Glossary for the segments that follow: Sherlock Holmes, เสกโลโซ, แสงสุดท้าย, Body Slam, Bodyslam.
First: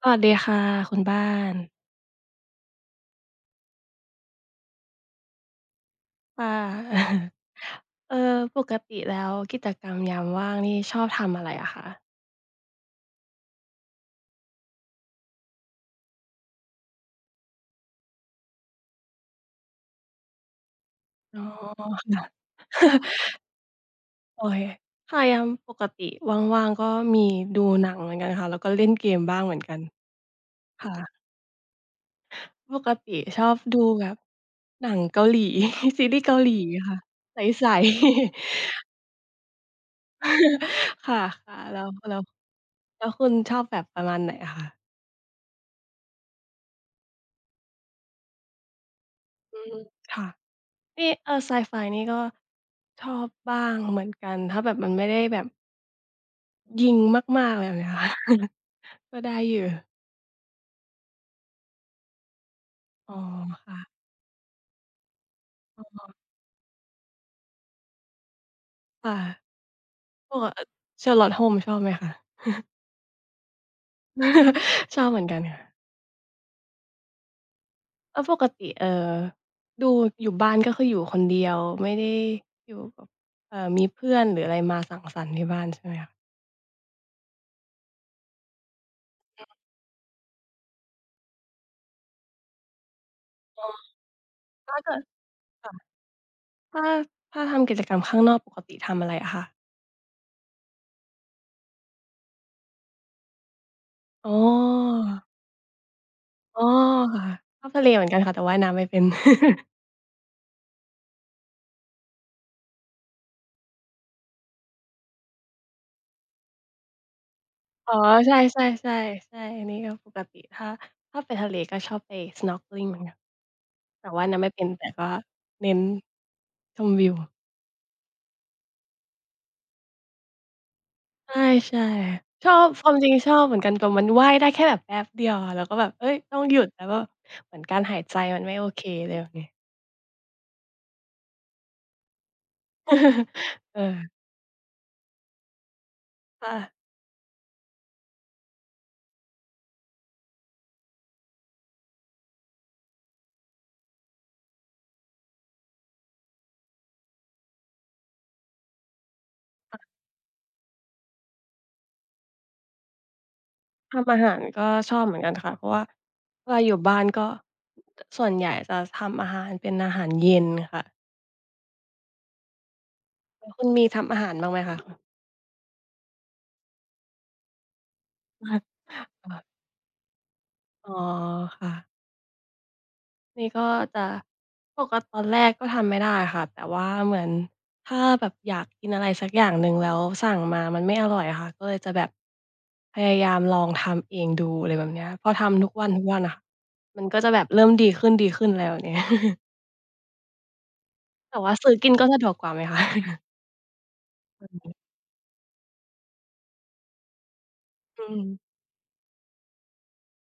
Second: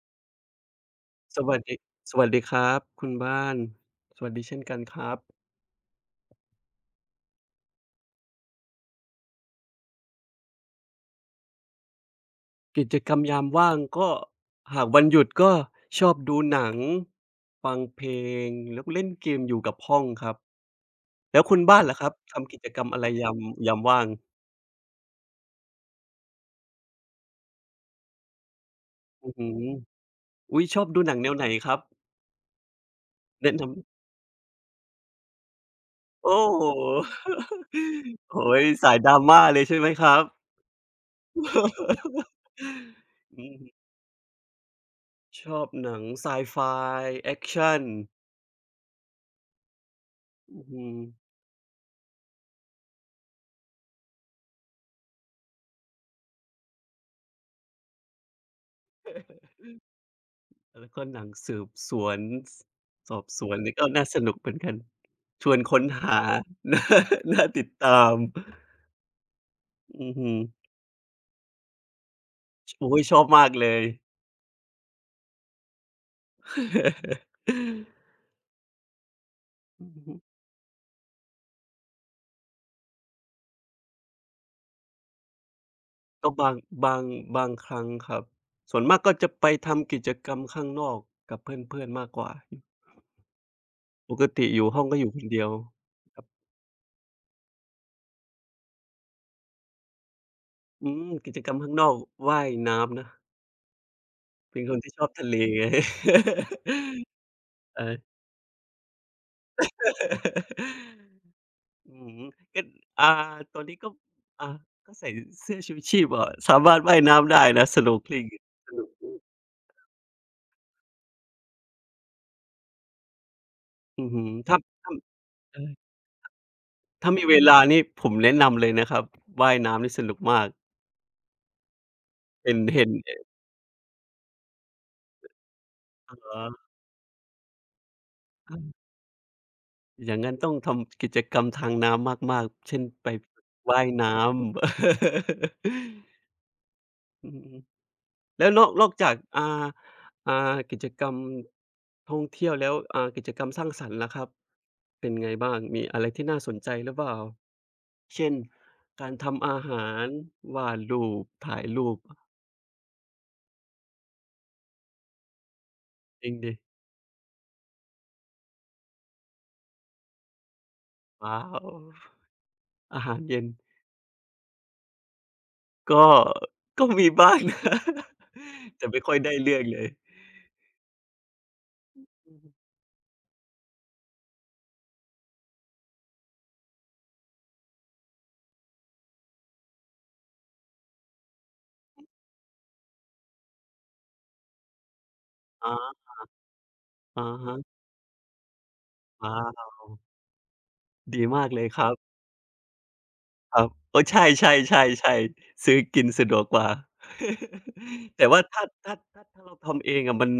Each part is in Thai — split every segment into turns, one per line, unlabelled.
สวัสดีค่ะคุณบ้า
ส
น
วัสดีสวัสดีครับคุณบ้านสวัสดีเช่นกันครับ
ค่ะ เออปกติแล้วกิจกรรมยามว่างนี่ชอบทำอะไรอะคะ
กิจกรรมยามว่างก็หากวันหยุดก็ชอบดูหนังฟังเพลงแล้วก็เล่นเกมอยู่กับห้องครับ
อ๋
แล้
อ
วคุณบ้านล่ะครับ
ค่ะ
ทำกิจกรรมอะไรยา มยามว่าง
โอเคค่ะยามปกติว่างๆก็มีดูหนังเหมือนกันค่ะแล้วก็เล่นเกม
อื้อ
บ้าง
ฮื
เหมือน
อ
กัน
อุ๊ยชอบดูหนัง
ค่ะ
แนวไหนครับ
ปกติชอ
แนะ
บดู
นำ
แบบหนังเกาหลี ซีรีส์
โอ้
เกาหลี
โฮ
ค่ะใสๆ
โอ้โฮสาย drama เลยใช่ไหมครับ
ค่ะๆแล้วแล้ว แล้วคุณ
อื
ช
ม
อบแบบประมาณไหนอะคะ
ชอบหนังไซไฟแอกชัน
อืมค่ะ
อื้อฮือ
นี่ไซไฟนี่ก็ชอบบ้างเหมือนกันถ้าแบบมันไม่ได้แบบยิงมากๆอะไรแบบเนี้ย ค่ะก็ได้อยู่
แล้วก็หนังสืบสวนสส
อ๋อ
อบสวนนี่
ค่ะ
ก็น่าสนุกเหมือนกันชวนค้นหา น่าน่าติดตาม
ค่ะ
อือฮึ
ปกเอ่อ Sherlock Holmes ชอบไหมคะ
ชโอ๊ยชอบมากเลย
ชอบเหมือนกันค่ะ แล้วปกติ
อื
ดู
อฮึ
อยู่บ้านก็คืออยู่คนเดียวไม่ได้อยู่กับมีเพื่อนหรืออะไรมาสังสรรค์ที่บ้านใช่ไหมคะ
ก็บางบางครั้งครับส่วนมากก็จะไปทำกิจกรรมข้างนอกกับเพื่อนๆมากกว่า
อ๋อ
ปกติอยู่
ถ้า
ห้อง
เกิ
ก็
ด
อยู่คนเดียว
ค่ะถ้าถ้าทำกิจกรรมข้างนอกปกติทำอะไรอะคะ
กิจกรรมข้างนอกว่ายน้ำนะ
อ๋อ
เป็นคนที่ชอบทะเล ไง
อ๋อค่ะชอบ
เอ
ทะเล
อ
เหมือนกันค่ะแต่ว่ายน้ำไม่เป็น
อืมก็อ่าตอนนี้ก็อ่าก็ใส่เสื้อชูชีพอ่สามารถว่ายน้ำได้นะ
อ๋อ
snorkeling
ใช่
สนุกดี
ๆๆใช่อันนี้ก็ปกติถ้าถ้าไปทะเลก็ชอบไป snorkeling เหมือนกัน
อื
แต่
อฮึ
ว่ายน้ำไม่
ถ้า
เป็นแต่
ถ้า
ก็
เอ
เน้
อ
นชมวิ
ถ้า
ว
มีเวลานี่ผมแนะนำเลยนะครับว่ายน้ำนี่สนุกมาก
ใช่ๆชอ
เห็น
บ
เห็
ค
น
วามจริงชอบเหมือนกันแต่มันว่ายได้แค่แบบแป๊บเดียวอะแล้วก็แบบเฮ้
อ
ยต้อ
่
ง
อ
หยุดแล้วก็เหมือนการหายใจมันไม่โอ
อา
เคอะไรแบบนี้
อย่างงั้นต้องทำกิจกรรมทางน้ำมากๆเช่นไป ว่ายน้
เออ
ำ
ค่ะ
อือฮึ แล้วนอกจากอ่ากิจกรรมท่องเที่ยวแล้วกิจกรรมสร้างสรรค์ล่ะครับเป็นไงบ้างมีอะไรที่น่าสนใจหรือเปล่าเช่นการทำอาหารวาดรูปถ่ายรูป
ทำอาหารก็ชอบเหมือนกันค่ะเพราะว่า
จริง
เว
ดิ
ลาอยู่บ้านก็ส่วนใหญ่จะทำอาหารเป็นอาหารเย็นค่ะ
ว้าวอาหารเย็น
แล้วคุณมีทำอาหารบ้างไหมคะ
ก็ก็มีบ้าง นะ
อา
แต่ไม่ค่อยได้
ค่ะ
เรื่
อ
องเลย
อ๋อค่ะ
อือฮึ
นี่ก็จะปกตอนแรกก็ทำไม่ได้ค่ะ แต่ว่าเหมือนถ้าแบบอยากกินอะไรสักอย่างหนึ่งแล้วสั่งมามันไม่อร่อยอะค่ะ ก็เลยจะแบบพยายามลองทำเองดูอะไรแบบเนี้ยพอทำ
อ๋
ทุกวั
อ
นๆน่ะค่ะมันก็
อะ
จะแบบเริ่ม
ฮะ
ดีขึ้นๆอะไรแบบเนี้ย
ว้าวดี
แต่
มาก
ว่า
เลย
ซื้อ
ค
กิ
รั
น
บ
ก็สะดวกกว่าไหมคะ
ครับเออใช่ๆๆๆซื้อกินสะดวกกว่า
อืม
แต่ว่าถ้าเราทำเองอะมัน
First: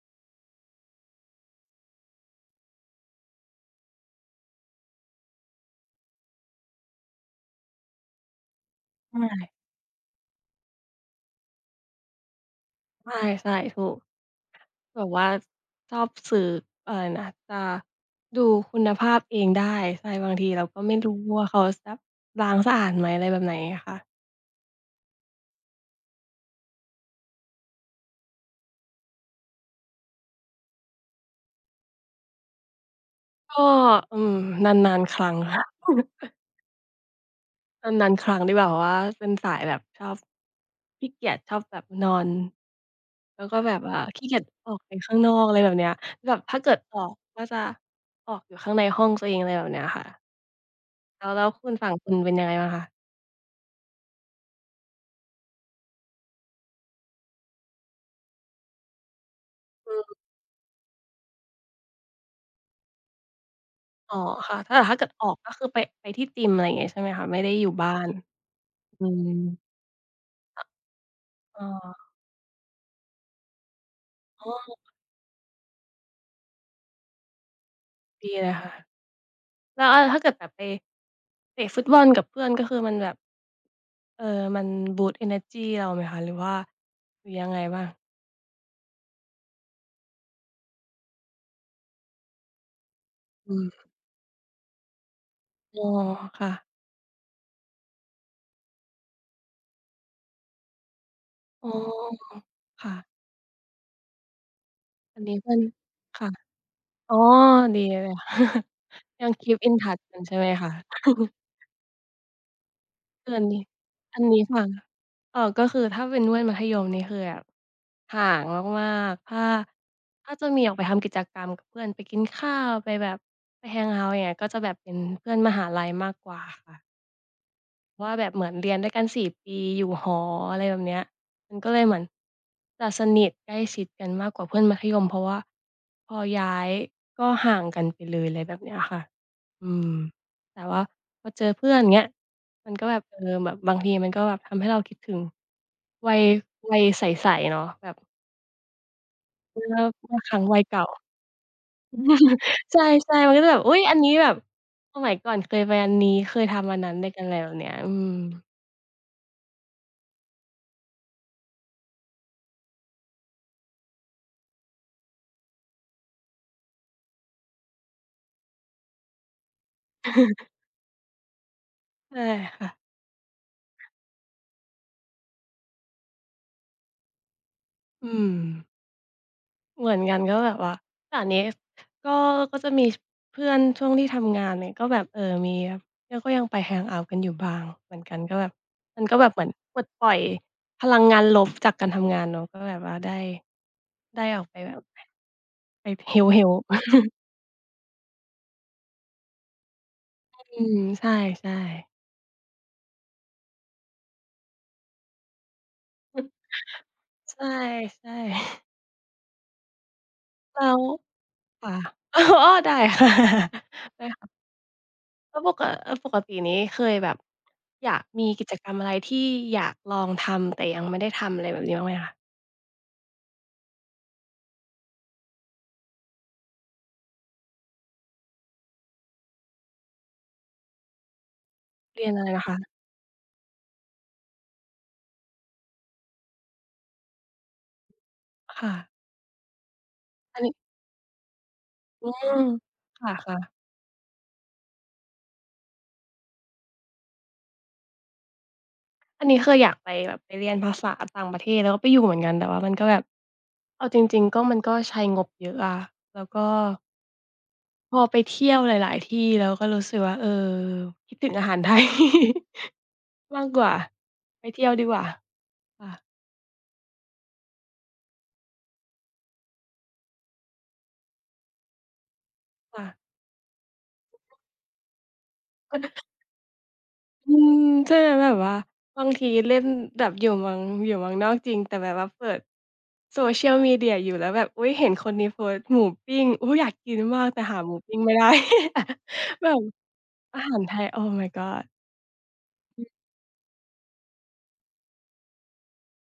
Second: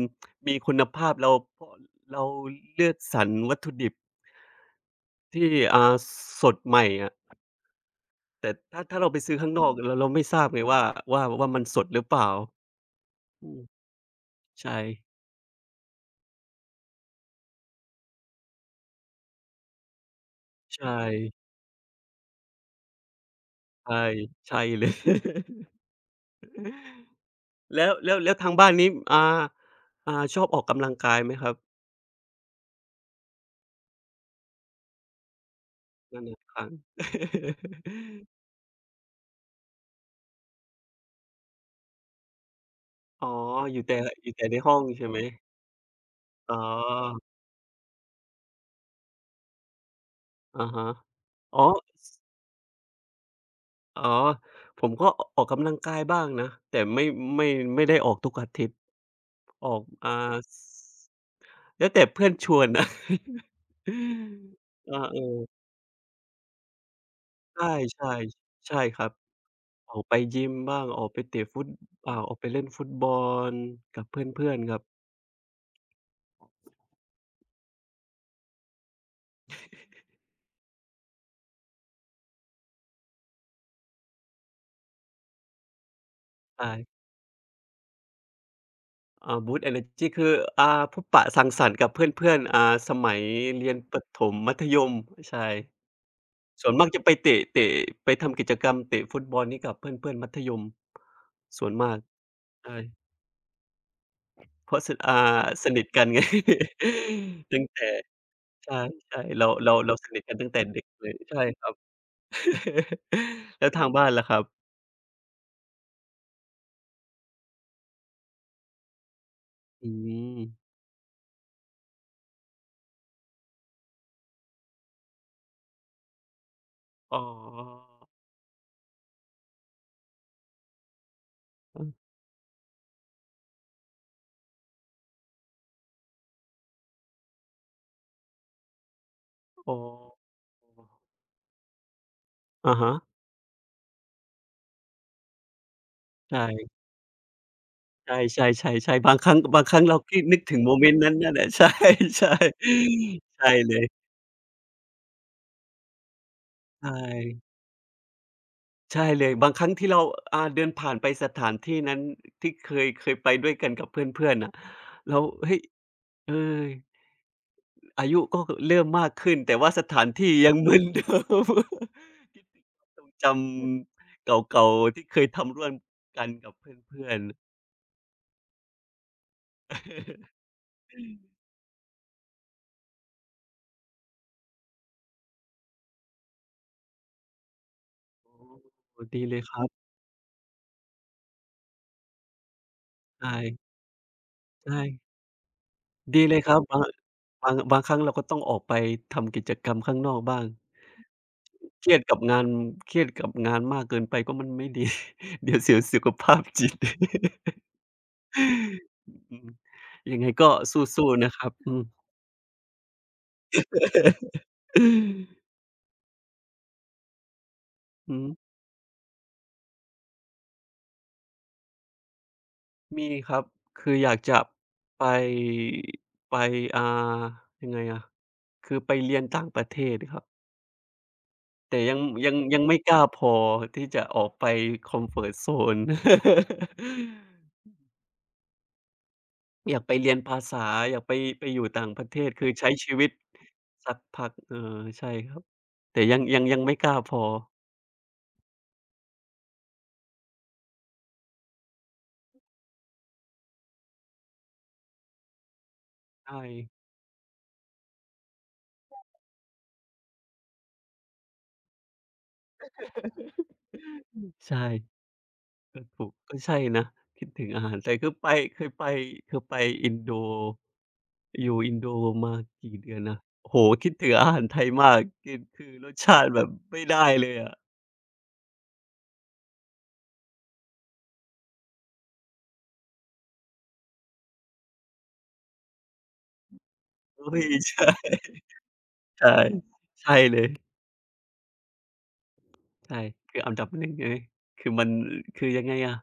มีคุณภาพพเราเลือกสรรวัตถุดิบที่อ่าสดใหม่อะแต่ถ้าเราไป
ใม่
ซื้อข้างนอกเราไม่ทราบไงว่าว่ามันสดหรือเปล่า
ใช่
อื
ใช่ๆถู
ม
ก
ใช่
แบบว่าชอบสื่ออะไรนะจะดูคุณภาพเองได้ใช่บางทีเราก็
ใช่
ไม่รู้ว่าเขาซับล้างสะอาดไหมอะไรแบบไหนอะค่ะ
ใช่ใช่เลย แล้วทางบ้านนี้อ่าชอบออกกำลังกายไหมครับ
ก็อืมนานๆครั้งค่ะ
นาน ๆครั้ง
นานๆค รั้งที่แบบว่าเป็นสายแบบชอบขี้เกียจชอบแบบนอน
อ๋อ
แล้วก็แบ
อ
บ
ยู่แต่
ว่า
อ
ขี้
ยู่
เกียจ
แต่ใน
อ
ห้
อ
อ
ก
ง
ไป
ใช่
ข้า
ไห
ง
ม
นอกอะไรแบบเนี้ยแบบ
อ๋
ถ้าเกิดออก
อ
ก็จะออกอยู่ข้างในห้องตัวเองอะไรแบบเนี้ยค่ะ
อะฮะ
แล้ว
อ๋อ
คุณฝั่งคุ
ส
ณเป็นยังไงบ้างคะ
อ๋อผมก็อออกกำลังกายบ้างนะแต่ไม่ไม่ได้ออกทุกอาทิตย์ออกสแล้วแต่เพื่อนชวนนะ
อ๋อค่ะถ้า ถ้า
อา
เกิด
เอ
ออก
อ
ก็คือไปไปที่จิมอะไรอย่างงี้ใช่ไหมคะไม่ได้อ
ใช่
ยู่บ้า
ใช่
น
ใช่ค
อื
รับ
ม
ออกไปยิมบ้างออกไปเตะฟุ
อ๋
ต
อ
ออกไปเล่นฟุตบอลกับเ
อ๋
พื่อ
อ
นๆครับ
ดีเลยค่ะแล้วอาถ้าเกิดแบบไปเตะฟุตบอลกับเพื่อนก็คือมันแบบเอ่อมันบูสต์เอเนอร์จีเราไหมคะหรือว่า
ใช่
หรือยังไงบ้าง
บูสต์เอเนอร์จีคืออ่าพบปะสังสรรค์กับเพื่อนๆสมัย
อื
เรียน
ม
ประถมมัธยมใช่
อ๋อค่ะ
ส่วนมากจะไปเตะไปทำกิจกรรมเตะฟุตบอลนี้กับเพื่อนๆมัธยมส่
อ๋
วนมาก
อ
ใช่
ค่ะ
เพราะสอ่า
อันนี้เพื่อน
สนิทกันไง
ค่ะอ๋อ
ตั้ง
ดี
แต่
เลย
ใช่
ยัง
ๆ
keep in
เรา
touch
ส
กั
นิ
น
ทกั
ใช่
น
ไหม
ตั้งแต่
คะ
เด็กเลยใช่ครับ
เพืออัน นี้
แล้วทางบ้าน
อัน
ล่ะครั
นี้
บ
ค่ะก็คือถ้าเป็นเพื่อนมัธยมนี่คือแบบ ห่างมากๆถ้า
อื
ถ้า
ม
จะมีออกไปทำกิจกรรมกับเพื่อนไปกินข้าวไปแบบไปแฮงเอาต์อย่างเงี้ยก็จะแบบเป็นเพื่อนมหาลัยมากกว่าค่ะ
อ๋อ
เพราะว่าแบบเหมือนเรียนด้วยกัน4ปีอยู่หออะไรแบบเนี้ยมันก็เลย
อือ
เหมือนจะสนิทใกล้ชิดกันมากกว่าเพื่อนมัธยมเพราะว่าพอย้ายก็ห่างกันไปเลยอะไรแบบเนี้ยค่ะอื
อ๋อ
มแต่ว่าพอเจอเพื่อนเงี้ยมัน
อะ
ก็
ฮะ
แบบเออแบบบางทีมันก็แบบทำให้เราคิดถึงวัยวั
ใช่
ยใสๆเนาะแบบ
ใช่ๆๆๆบาง
เมื่
ค
อ
รั้งเรา
เมื่อบา
คิ
ง
ด
ค
นึ
รั้
ก
ง
ถึ
วั
ง
ย
โม
เก่า
เมนต์นั้นนั่นแหละ ใช่
ใช
ๆ
่ๆมันก็
ใช่
จะแบบ
เล
อุ๊ยอัน
ย
นี้แบบสมัยก่อนเคยไปอันนี้เคยทำอัน
ใช
นั้นด้วยกันอะไร
่
แบบเนี้ยอืม
ใช่เลยบางครั้งที่เราเดินผ่านไปสถานที่นั้นที่เคยไปด้วยกันกับเพื่อนๆน่ะแล้วเฮ้ยเอออายุก็เริ่มมากขึ้นแต่ว่าสถานที่ ยังเหมือนเดิม
ใช่
คิด
ค่ะ
ทรงจำเก่าๆที่เคยทำร่วมกันกับเพื่อนๆ
อืมเหมือนกันก็ แบบว่าแต่อันนี้ก็ก็จะมีชเพื่อนช่วงที่ทำงานเนี่ยก็แบบเออมีแล้วก็ยังไปแฮงเอาต์กันอยู่บ้างเหมือนกันก็แบบมั
โอ้
นก็
ดี
แบบ
เล
เห
ย
มือน
ครับ
ปลดปล่อยพลังงานลบจากการทำงานเนาะก็แบบว่าได้
ใช่
ได้ออกไปแบ
ใช่
บไป
ดี
heal
เลยค
heal
รับบางครั้งเราก็ต้องออกไปทำกิจกรรมข้างนอก
อ
บ้าง
ืมใช่ๆ
เครี ยดกับงานเครียดกับงานมากเกินไปก็มันไม่ดี เดี๋ยวเสียสุขภาพจิต
ใช่ใช่
อืมยังไงก็
แล้
ส
ว
ู้ๆนะครับอื
ค่ะ
ม
อ๋อได้ค่ะ ได้ค่ะ แล้วปกตินี้เคยแบบอยาก
อื
มี
ม
กิจกรรมอะไรที่อยากลองทำแต่ยังไม่ได้ทำอะไรแบบนี้บ้างไหมคะ
มีครับคืออยากจะไปไปอ่ายังไงอะคือไปเรียนต่างประเทศครับ แต่
เรียนอะไรนะคะ
ยังไม่กล้าพอที่จะออกไปคอมฟอร์ ตโซน
ค่ะ
อยากไปเรียนภา
อันนี้
ษาอยากไปอยู่ต่างป
อื
ระเทศ
ม
คือใช้ชี
ค
วิต
่ะๆ
สักพักเออใช่ครับแต่ยังไม่กล้าพอ
อันนี้เคยอยากไปแบบไปเรียนภาษาต่างประเทศแล้วก็ไปอยู่เหมือนกันแต่ว่ามันก็แบบเอาจริงๆก็มันก็ใช้งบเยอะอะแล้ว
ใช่
ก็พอไปเที่ยวหลายๆที่แล้วก็รู้สึกว่าเออคิดถึงอาหาร ไทยมาก กว่าไป
ใ
เที่ยวดีก
ช่
ว่า
ก็
ค่ะ
ถูกก็ใช่นะคิดถึงอาหารไทยคือไปเคยไปคือไปอินโดอยู่อินโดมากี่
ค่ะ
เดือนนะโอ้โฮคิดถึงอาหารไทยมากกินคือรส
อ
ชาติแบบไม่ได้เล
ื
ยอะ
มใช่ไหมแบบว่าบางทีเล่นแบบอยู่เมืองนอกจริงแต่แบบว่าเปิด social media อยู่แล้วแบบอุ๊ยเห็นคนนี้โพสต์หมูปิ้งอุ๊ยอยากกินมาก
เฮ้
แต่
ย
หาหมู
ใช่
ปิ้งไม่ได้
ใช่
แบบ
ใช่เล
อา
ย
หารไทย Oh my god
ใช่คืออันดับ1เลยคือมันคือยังไงอะ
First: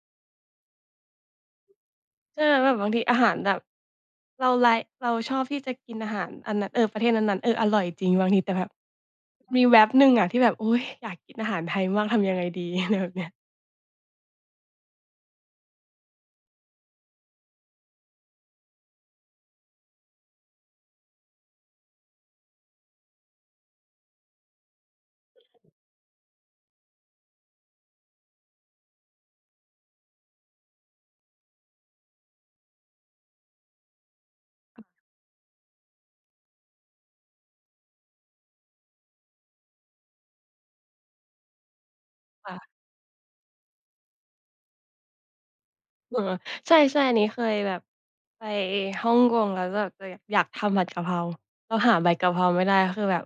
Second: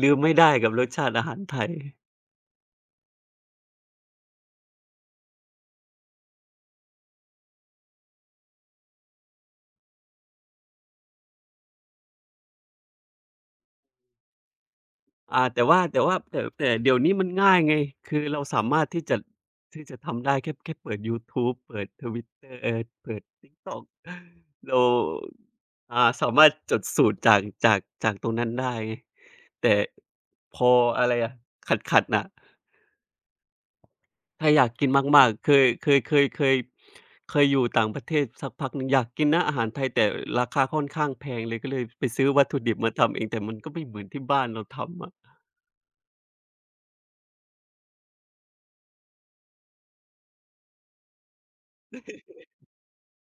ลืมไม่ได้กับรสชาติอาหารไทย
ใช่ไหมแบบบางทีอาหารแบบเราไลก์เราชอบที่จะกินอาหารอันนั้นเออประเทศนั้นๆเอออร่อยจริงบางทีแต่แบบมีแว็บหนึ่งอะที่แบบโอ๊ยอยากกินอาหารไทยมากทำยังไงดี อะไรแบบเนี้ย
แต่ว่าแต่ว่าแต่แต่เดี๋ยวนี้มันง่ายไงคือเราสามารถที่จะทำได้แค่เปิดยูทูบเปิด Twitter เปิด TikTok เราอ่าสามารถจดสูตรจากตรงนั้นได้ไงแต่พออะไรอะขัดๆน่ะ ถ้าอยากกินมากๆเคยอยู่ต่างประเทศสักพักหนึ่งอยากกินนะอาหารไทยแต่ราคาค่อนข้างแพงเลยก็เลยไปซื้อวัตถุดิ
ค่ะ
บมาทำเองแต่มันก็ไม่เหมือนที่บ้านเราทำอะ
เออใช่ๆอันนี้เคยแบบไปฮ่องกงแล้วแบบจะอยากทำผัดกะเพราเราหาใบกะเพราไม่ได้คือแบบ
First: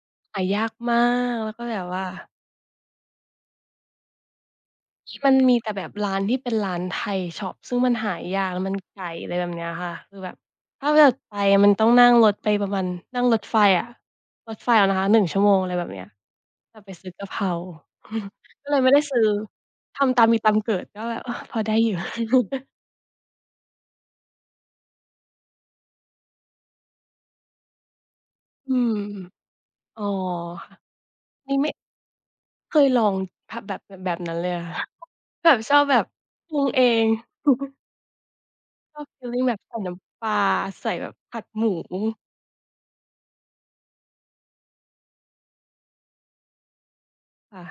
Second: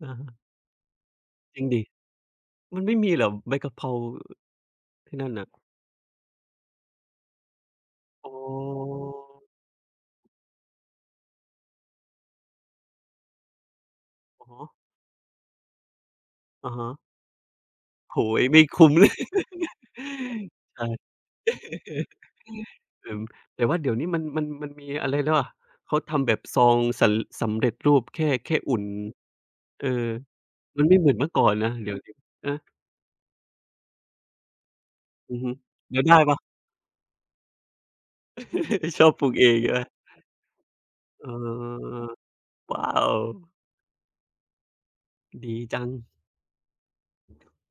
อะฮะ
หายากมากแล้ว
จ
ก็
ริง
แบ
ดิ
บว่า
มันไม่มีเหรอใบกะเพราที่นั่
มั
น
น
น่ะ
มีแต่แบบร้านที่เป็นร้านไทยช็อปซึ่งมันหา
อ๋
ยากแล้วมันไก
อ
ลอะไรแบบเนี้ยค่ะคือแบบถ้าแบบไปมันต้องนั่งรถไปประมาณนั่งรถไฟอะ
อะ
รถ
ฮะ
ไฟเอานะคะหนึ่งชั่วโมงอะไรแบบเนี้ย
อะ
แต่
ฮะ
ไปซื้อกะเพรา
โอ้ โฮไม่
ก็เลย
คุ้
ไม่
ม
ได้
เลย
ซื้อทำตามมีตา มเกิดก็
ใช่
แบบเออพอได้อยู่
เออแต่ว่าเดี๋ยวนี้มันมีอะไรแล้วอะเขาทำแบบซองสำเร็จรูปแค่
อื
อุ่น
ม
เออ
อ๋อค่ะ
มันไม่เหมือนเมื่อก่อน
นี่
นะ
ไม่
เดี๋ยวๆนะ
เคยลองพแบบแบบนั้นเลยอะะ
อือ
แบ
ฮึ
บชอบแบ
เดี๋ยว
บ
ได้เปล่า
ปรุงเองช
ช
อบ
อบป
ฟี
ลู
ล
ก
ลิง
เอ
แบ
ง
บ
ใช่
ใส่
ไหม
น้ำปลาใส่แบบ
เออ
ผัดหมู
ว้าวดีจัง
ค่ะ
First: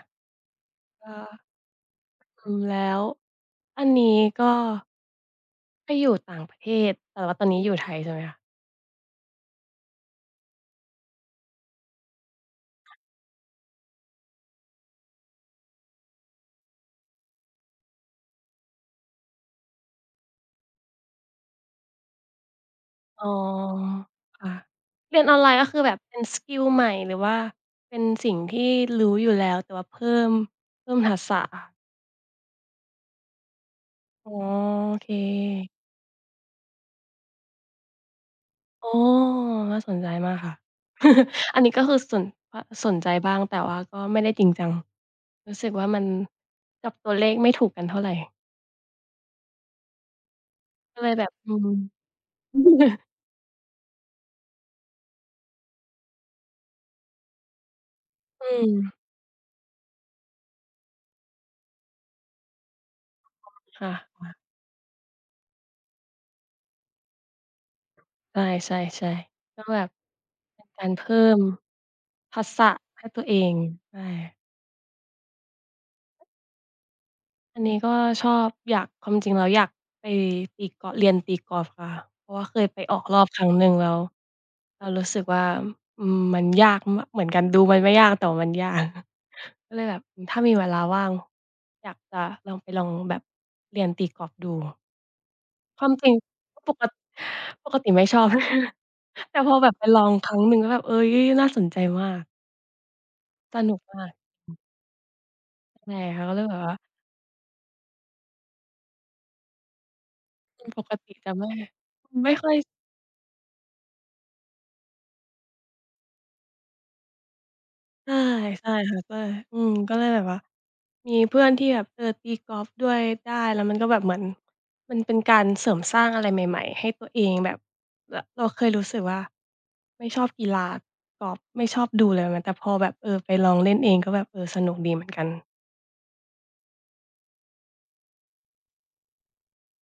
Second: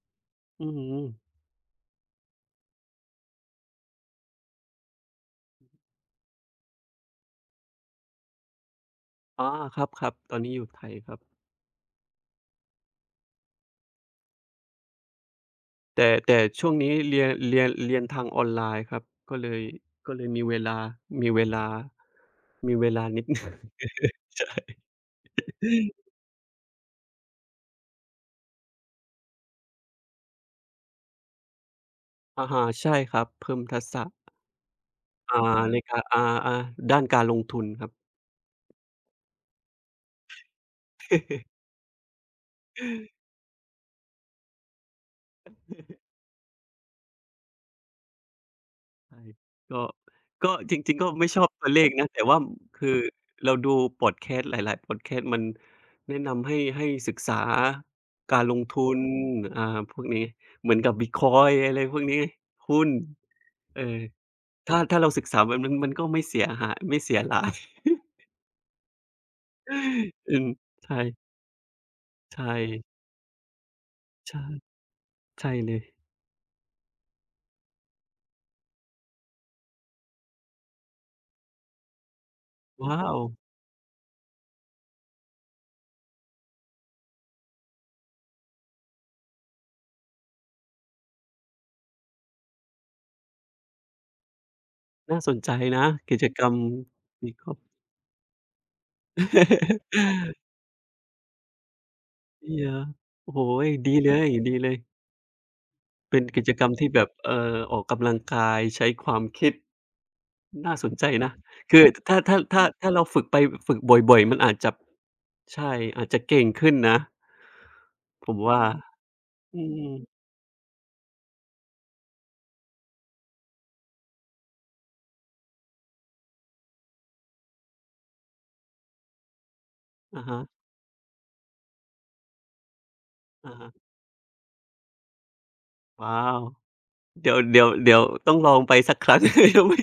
อือฮึ
ก็อืมแล้วอันนี้ก็ไปอยู่ต่างประเทศแต่ว่าตอนนี้อยู่ไทยใช่ไหมคะ
อ๋อครับๆตอนนี้อยู่ไทยครับแต่ช่วงนี้เรียนทางออนไลน์ครับก็เลยก็เลยมีเวลามีเวลานิ
อ๋
ดหนึ่ง
อค่ะเรียนออนไลน์ก็คือแบบ เป็นสกิลใหม่หรือว่าเป็นสิ่งที่รู้อยู่แล้วแต่ว่าเพิ่มทักษะ
อะฮะใช่ครับเพิ่มทักษะ
อ๋อโอเค
อ่าในการอ่าๆด้านการลงทุนครับ
อ๋อน่าสนใจมากค่ะ อันนี้ก็คือสนใจบ้างแต่ว่าก็ไม่ได้จริงจัง รู้สึกว่ามันจับตัวเลขไม่ถูกกันเท่าไหร
ใช่ก็ก็จริง
ก็
ๆ
เล
ก็
ยแบ
ไม่
บ
ชอบ
อื
ตั
ม
วเลขนะแต่ว่าคือ เราดูพอดแคสต์หลายๆพอดแคสต์มันแนะนำให้ศึกษาการล
อื
ง
ม
ทุนพวกนี้เหมือนกับบิตคอยน์อะไรพวกนี้ไงหุ้นเอ
ค่
อ
ะ
ถ้าเราศึกษาแบบนั้นมันก็ไม่เสียหายไม่เสียหลาย
ใช่ ใช่ ใช่ ก็แบบ
อืม
เป็นการเพิ่
ใช่
มทัก
ใช่
ษะให้ตัวเองใช่
ใช่ใช่เลย
อันนี้ก็ชอบอยากความจริงแล้วอยากไปตีกอล์ฟเรียนตีกอล์ฟค่ะเพราะว่าเคยไปออ
ว้า
กร
ว
อบครั้งหนึ่งแล้วเรารู้สึกว่าอืมมันยากมเหมือนกันดูมันไม่ยากแต่ว่ามันยาก ก็เลยแบบอืมถ้ามีเวลาว่างอยากจะลองไปลองแบบเรียนตีกอล์ฟดู
น่าสนใจ
ค
นะ
วามจริง
กิจกรรม
ปก
มีครบ
ปกติไม่ชอบ แต่พอแบบไปลองค รั้งหนึ่งแล้วแบบเฮ้ยน่าสนใจมาก
เยียโอ้โฮ
สนุก
ดี
มา
เล
ก
ยดีเลย
ใช่
เป็
ค่ะ
น
ก็เล
กิ
ย
จ
แบบ
กรรม
ว่า
ที่แบบออกกำลังกายใช้ความคิด
อืม
น่า
ป
ส
ก
นใจ
ติจะ
นะ
ไม่
คือถ้า
ไม่
ถ้า
ค่อย
ถ้าถ้าเราฝึกไปฝึกบ่อยๆมันอาจจะใช่อาจจะเก่งขึ้นนะ
ใช่
ผมว่า
ใช่ค่ะใช่อื
อื
มก็
ม
เลยแบบว่ามีเพื่อนที่แบบเออตีกอล์ฟด้วยได้แล้วมันก็แบบเหมือนมันเป็นการเสริมสร้างอะไรใหม่ๆให้ตัวเองแบบรเราเคยรู้สึกว่าไม่ชอ
อะ
บ
ฮะ
กี
ๆ
ฬากอล์ฟไม่ชอบดูเลยมันแต่พอแบบเออไปลองเล่นเองก็แบบเออสนุกดีเหมือนกัน
ว้าวเดี๋ยวต้องลองไปสักครั้ง ยังไม่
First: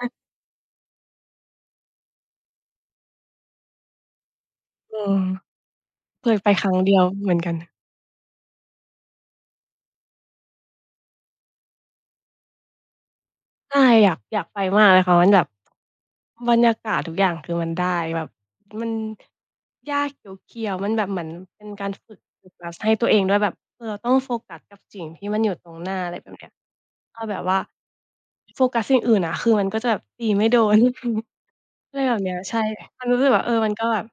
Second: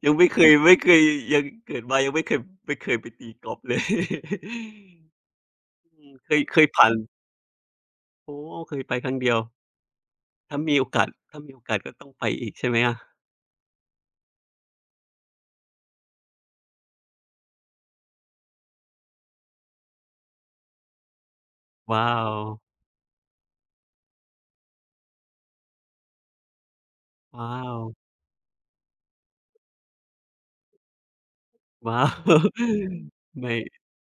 อะ
ยังไม่เคยไม่เคยยังเกิดมายังไม่เคยไม่เคยไปตีกอล์ฟเลย
อืม
อืม
เค
เค
ย
ย
ไป
เค
ค
ย
รั้ง
ผ่าน
เดียวเหมือนกัน
อ๋อเคยไปครั้งเดียวถ้ามีโอกาสก็ต้องไปอีกใช่ไหมอะ
ใช่อยากไปมากเลยค่ะมันแบบบรรยากาศทุกอย่างคือมันได้แบบมันหญ้าเขียวๆมันแบบเหมือนเป็นการ
ว้า
ฝึก
ว
โฟกัสให้ตัวเองด้วยแบบเออเราต้องโฟกัสกับสิ่งที่มันอยู่ตรงหน้าอะไรแบบเนี้ยก็แบบ
ว้า
ว่า
ว
โฟกัสสิ่งอื่นอะคือมันก็จะแบบตีไม่โดน อะไร
ว้า
แบบ
ว
เนี้ยใช่มัน รู้สึกแบบเอ
ไม่
อมันก็แบบ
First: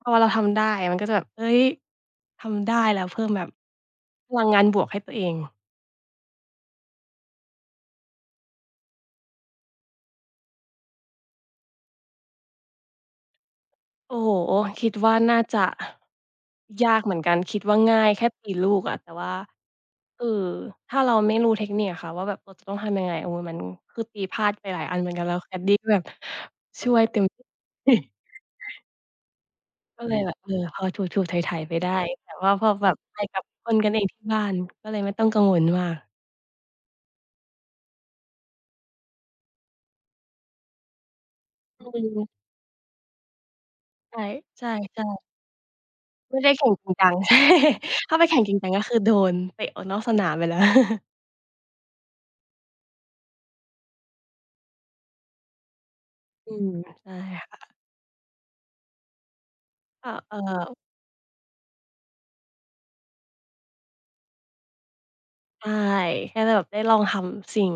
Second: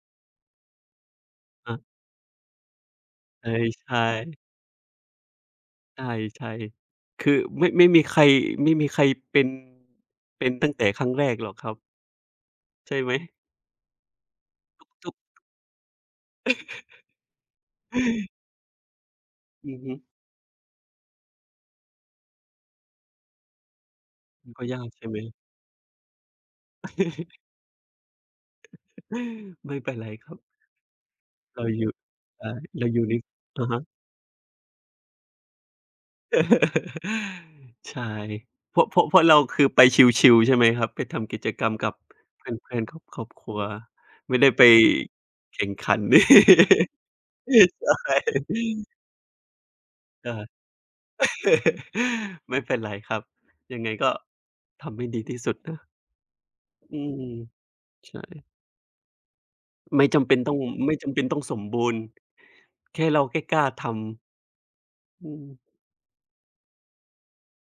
พอเราทำได้มันก็จะแบบเฮ้ย
อะ
ทำได้แล้วเพิ่มแบ
เอ
บ
อใช่
พลังงานบวกให้ตัวเอง
ใช่ๆคือไม่ไม่มีใครไม่มีใครเป็นเป็นตั้งแต่ครั้งแรกหรอกครับใช่ไหม
โอ้โฮคิด
ทุ
ว่า
ก
น่าจะยากเหมือนกันคิดว่าง่ายแค่ ตีลูกอะแต่ว่า
อือฮึ
เอ่อถ้าเราไม่รู้เทคนิคอะค่ะว่าแบบเราจะต้องทำยังไงโอ้มันคือตีพลา
มั
ด
นก็
ไปห
ยา
ลาย
ก
อันเห
ใช่
มือ
ไห
น
ม
กันแล้วแคดดี้ก็แบบช่วยเต็ม ที่
ไม่เป็น
ก็
ไร
เลย
ค
แบ
รั
บ
บ
เออพอถูๆไถ
เรา
ๆไป
อ
ได้
ยู่
แต่
ใช่
ว่า
อ
พอ
เรา
แบบ
อยู่ใน
ไปกับค
อะ
น
ฮะ
กันเองที่บ้านก็เลยไม่ต้องกังวลมาก
ใช่เพราะเราคือไปชิลๆใช่ไหมครับไปทำกิจกรรม
อื
กับ
ม
เพื่อนๆครอบครัว
ใช่
ไม่ได้ไป
ใช่
แข่งขัน
ๆไม่ได้แข่งจริงจัง ใช่
ใช่
ถ้าไปแข่งจริงจังก็ คือโดนเตะออกนอกสนามไปแล้ว
ใช่ ไม่เป็นไรครับยังไงก็ทำให้ดีที่สุดนะ
อืม
อื
ใช่
ม
ค่ะ
ใช่ไม่
ก็
จำเป็นต้องไม่จำเป็นต้องสมบูรณ์แค่เราแค่กล้าทำอืม
ใช่แค่้แบบได้ลองทำสิ่ง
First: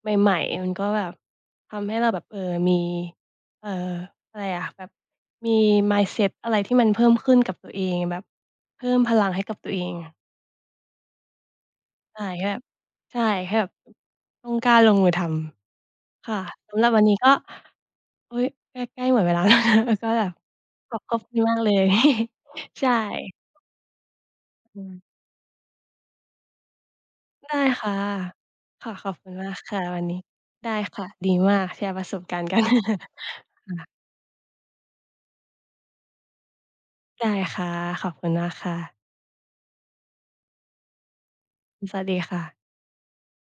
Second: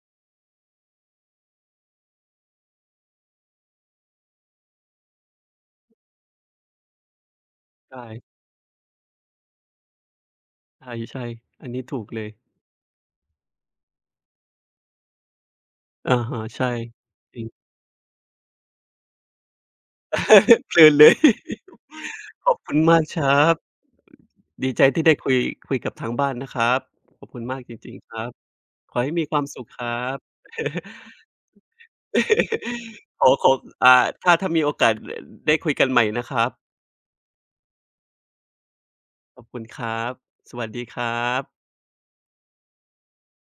ใหม่ๆมันก็แบบทำให้เราแบบเออมีเอ่ออะไรอะแบบมี mindset อะไรที่มันเพิ่มขึ้นกับตัวเองแบบ
ใช่
เพิ่มพลังให้กับตัวเอง
ใช่ใช่อันนี้ถูกเล
ใช่
ย
แค่แบบใช่แค่แบบต้องกล้าลงมือทำ
อา
ค่ะ
ฮะใช่
สำหรับวันนี้ก็
จริง
อุ๊ยใกล้ๆหมดเวลาแล้ว นะก็แบบ
เพลิ
ข
น
อบ
เล
ข
ย
อบคุณมากเลย
ขอบคุณ
ใช่
มากครับดี
อื
ใจ
ม
ที่ได้คุยคุยกับทางบ้านนะครับขอบคุณ
ได้
มากจ
ค่ะ
ริงๆครับ
ค่ะ
ขอ
ขอ
ให้
บ
มี
คุ
ค
ณ
วาม
มาก
สุข
ค่ะ
ครั
วัน
บ
นี้ได้ค่ะ ดีมากแชร์ประสบการณ์กัน
ขอขออ่าถ้ามีโอกาสได้คุยกันใหม่นะครับ
ได้ค่ะขอบคุณมากค่ะ
ขอบคุณครับ สวัสดีครับ
สวัสดีค่ะ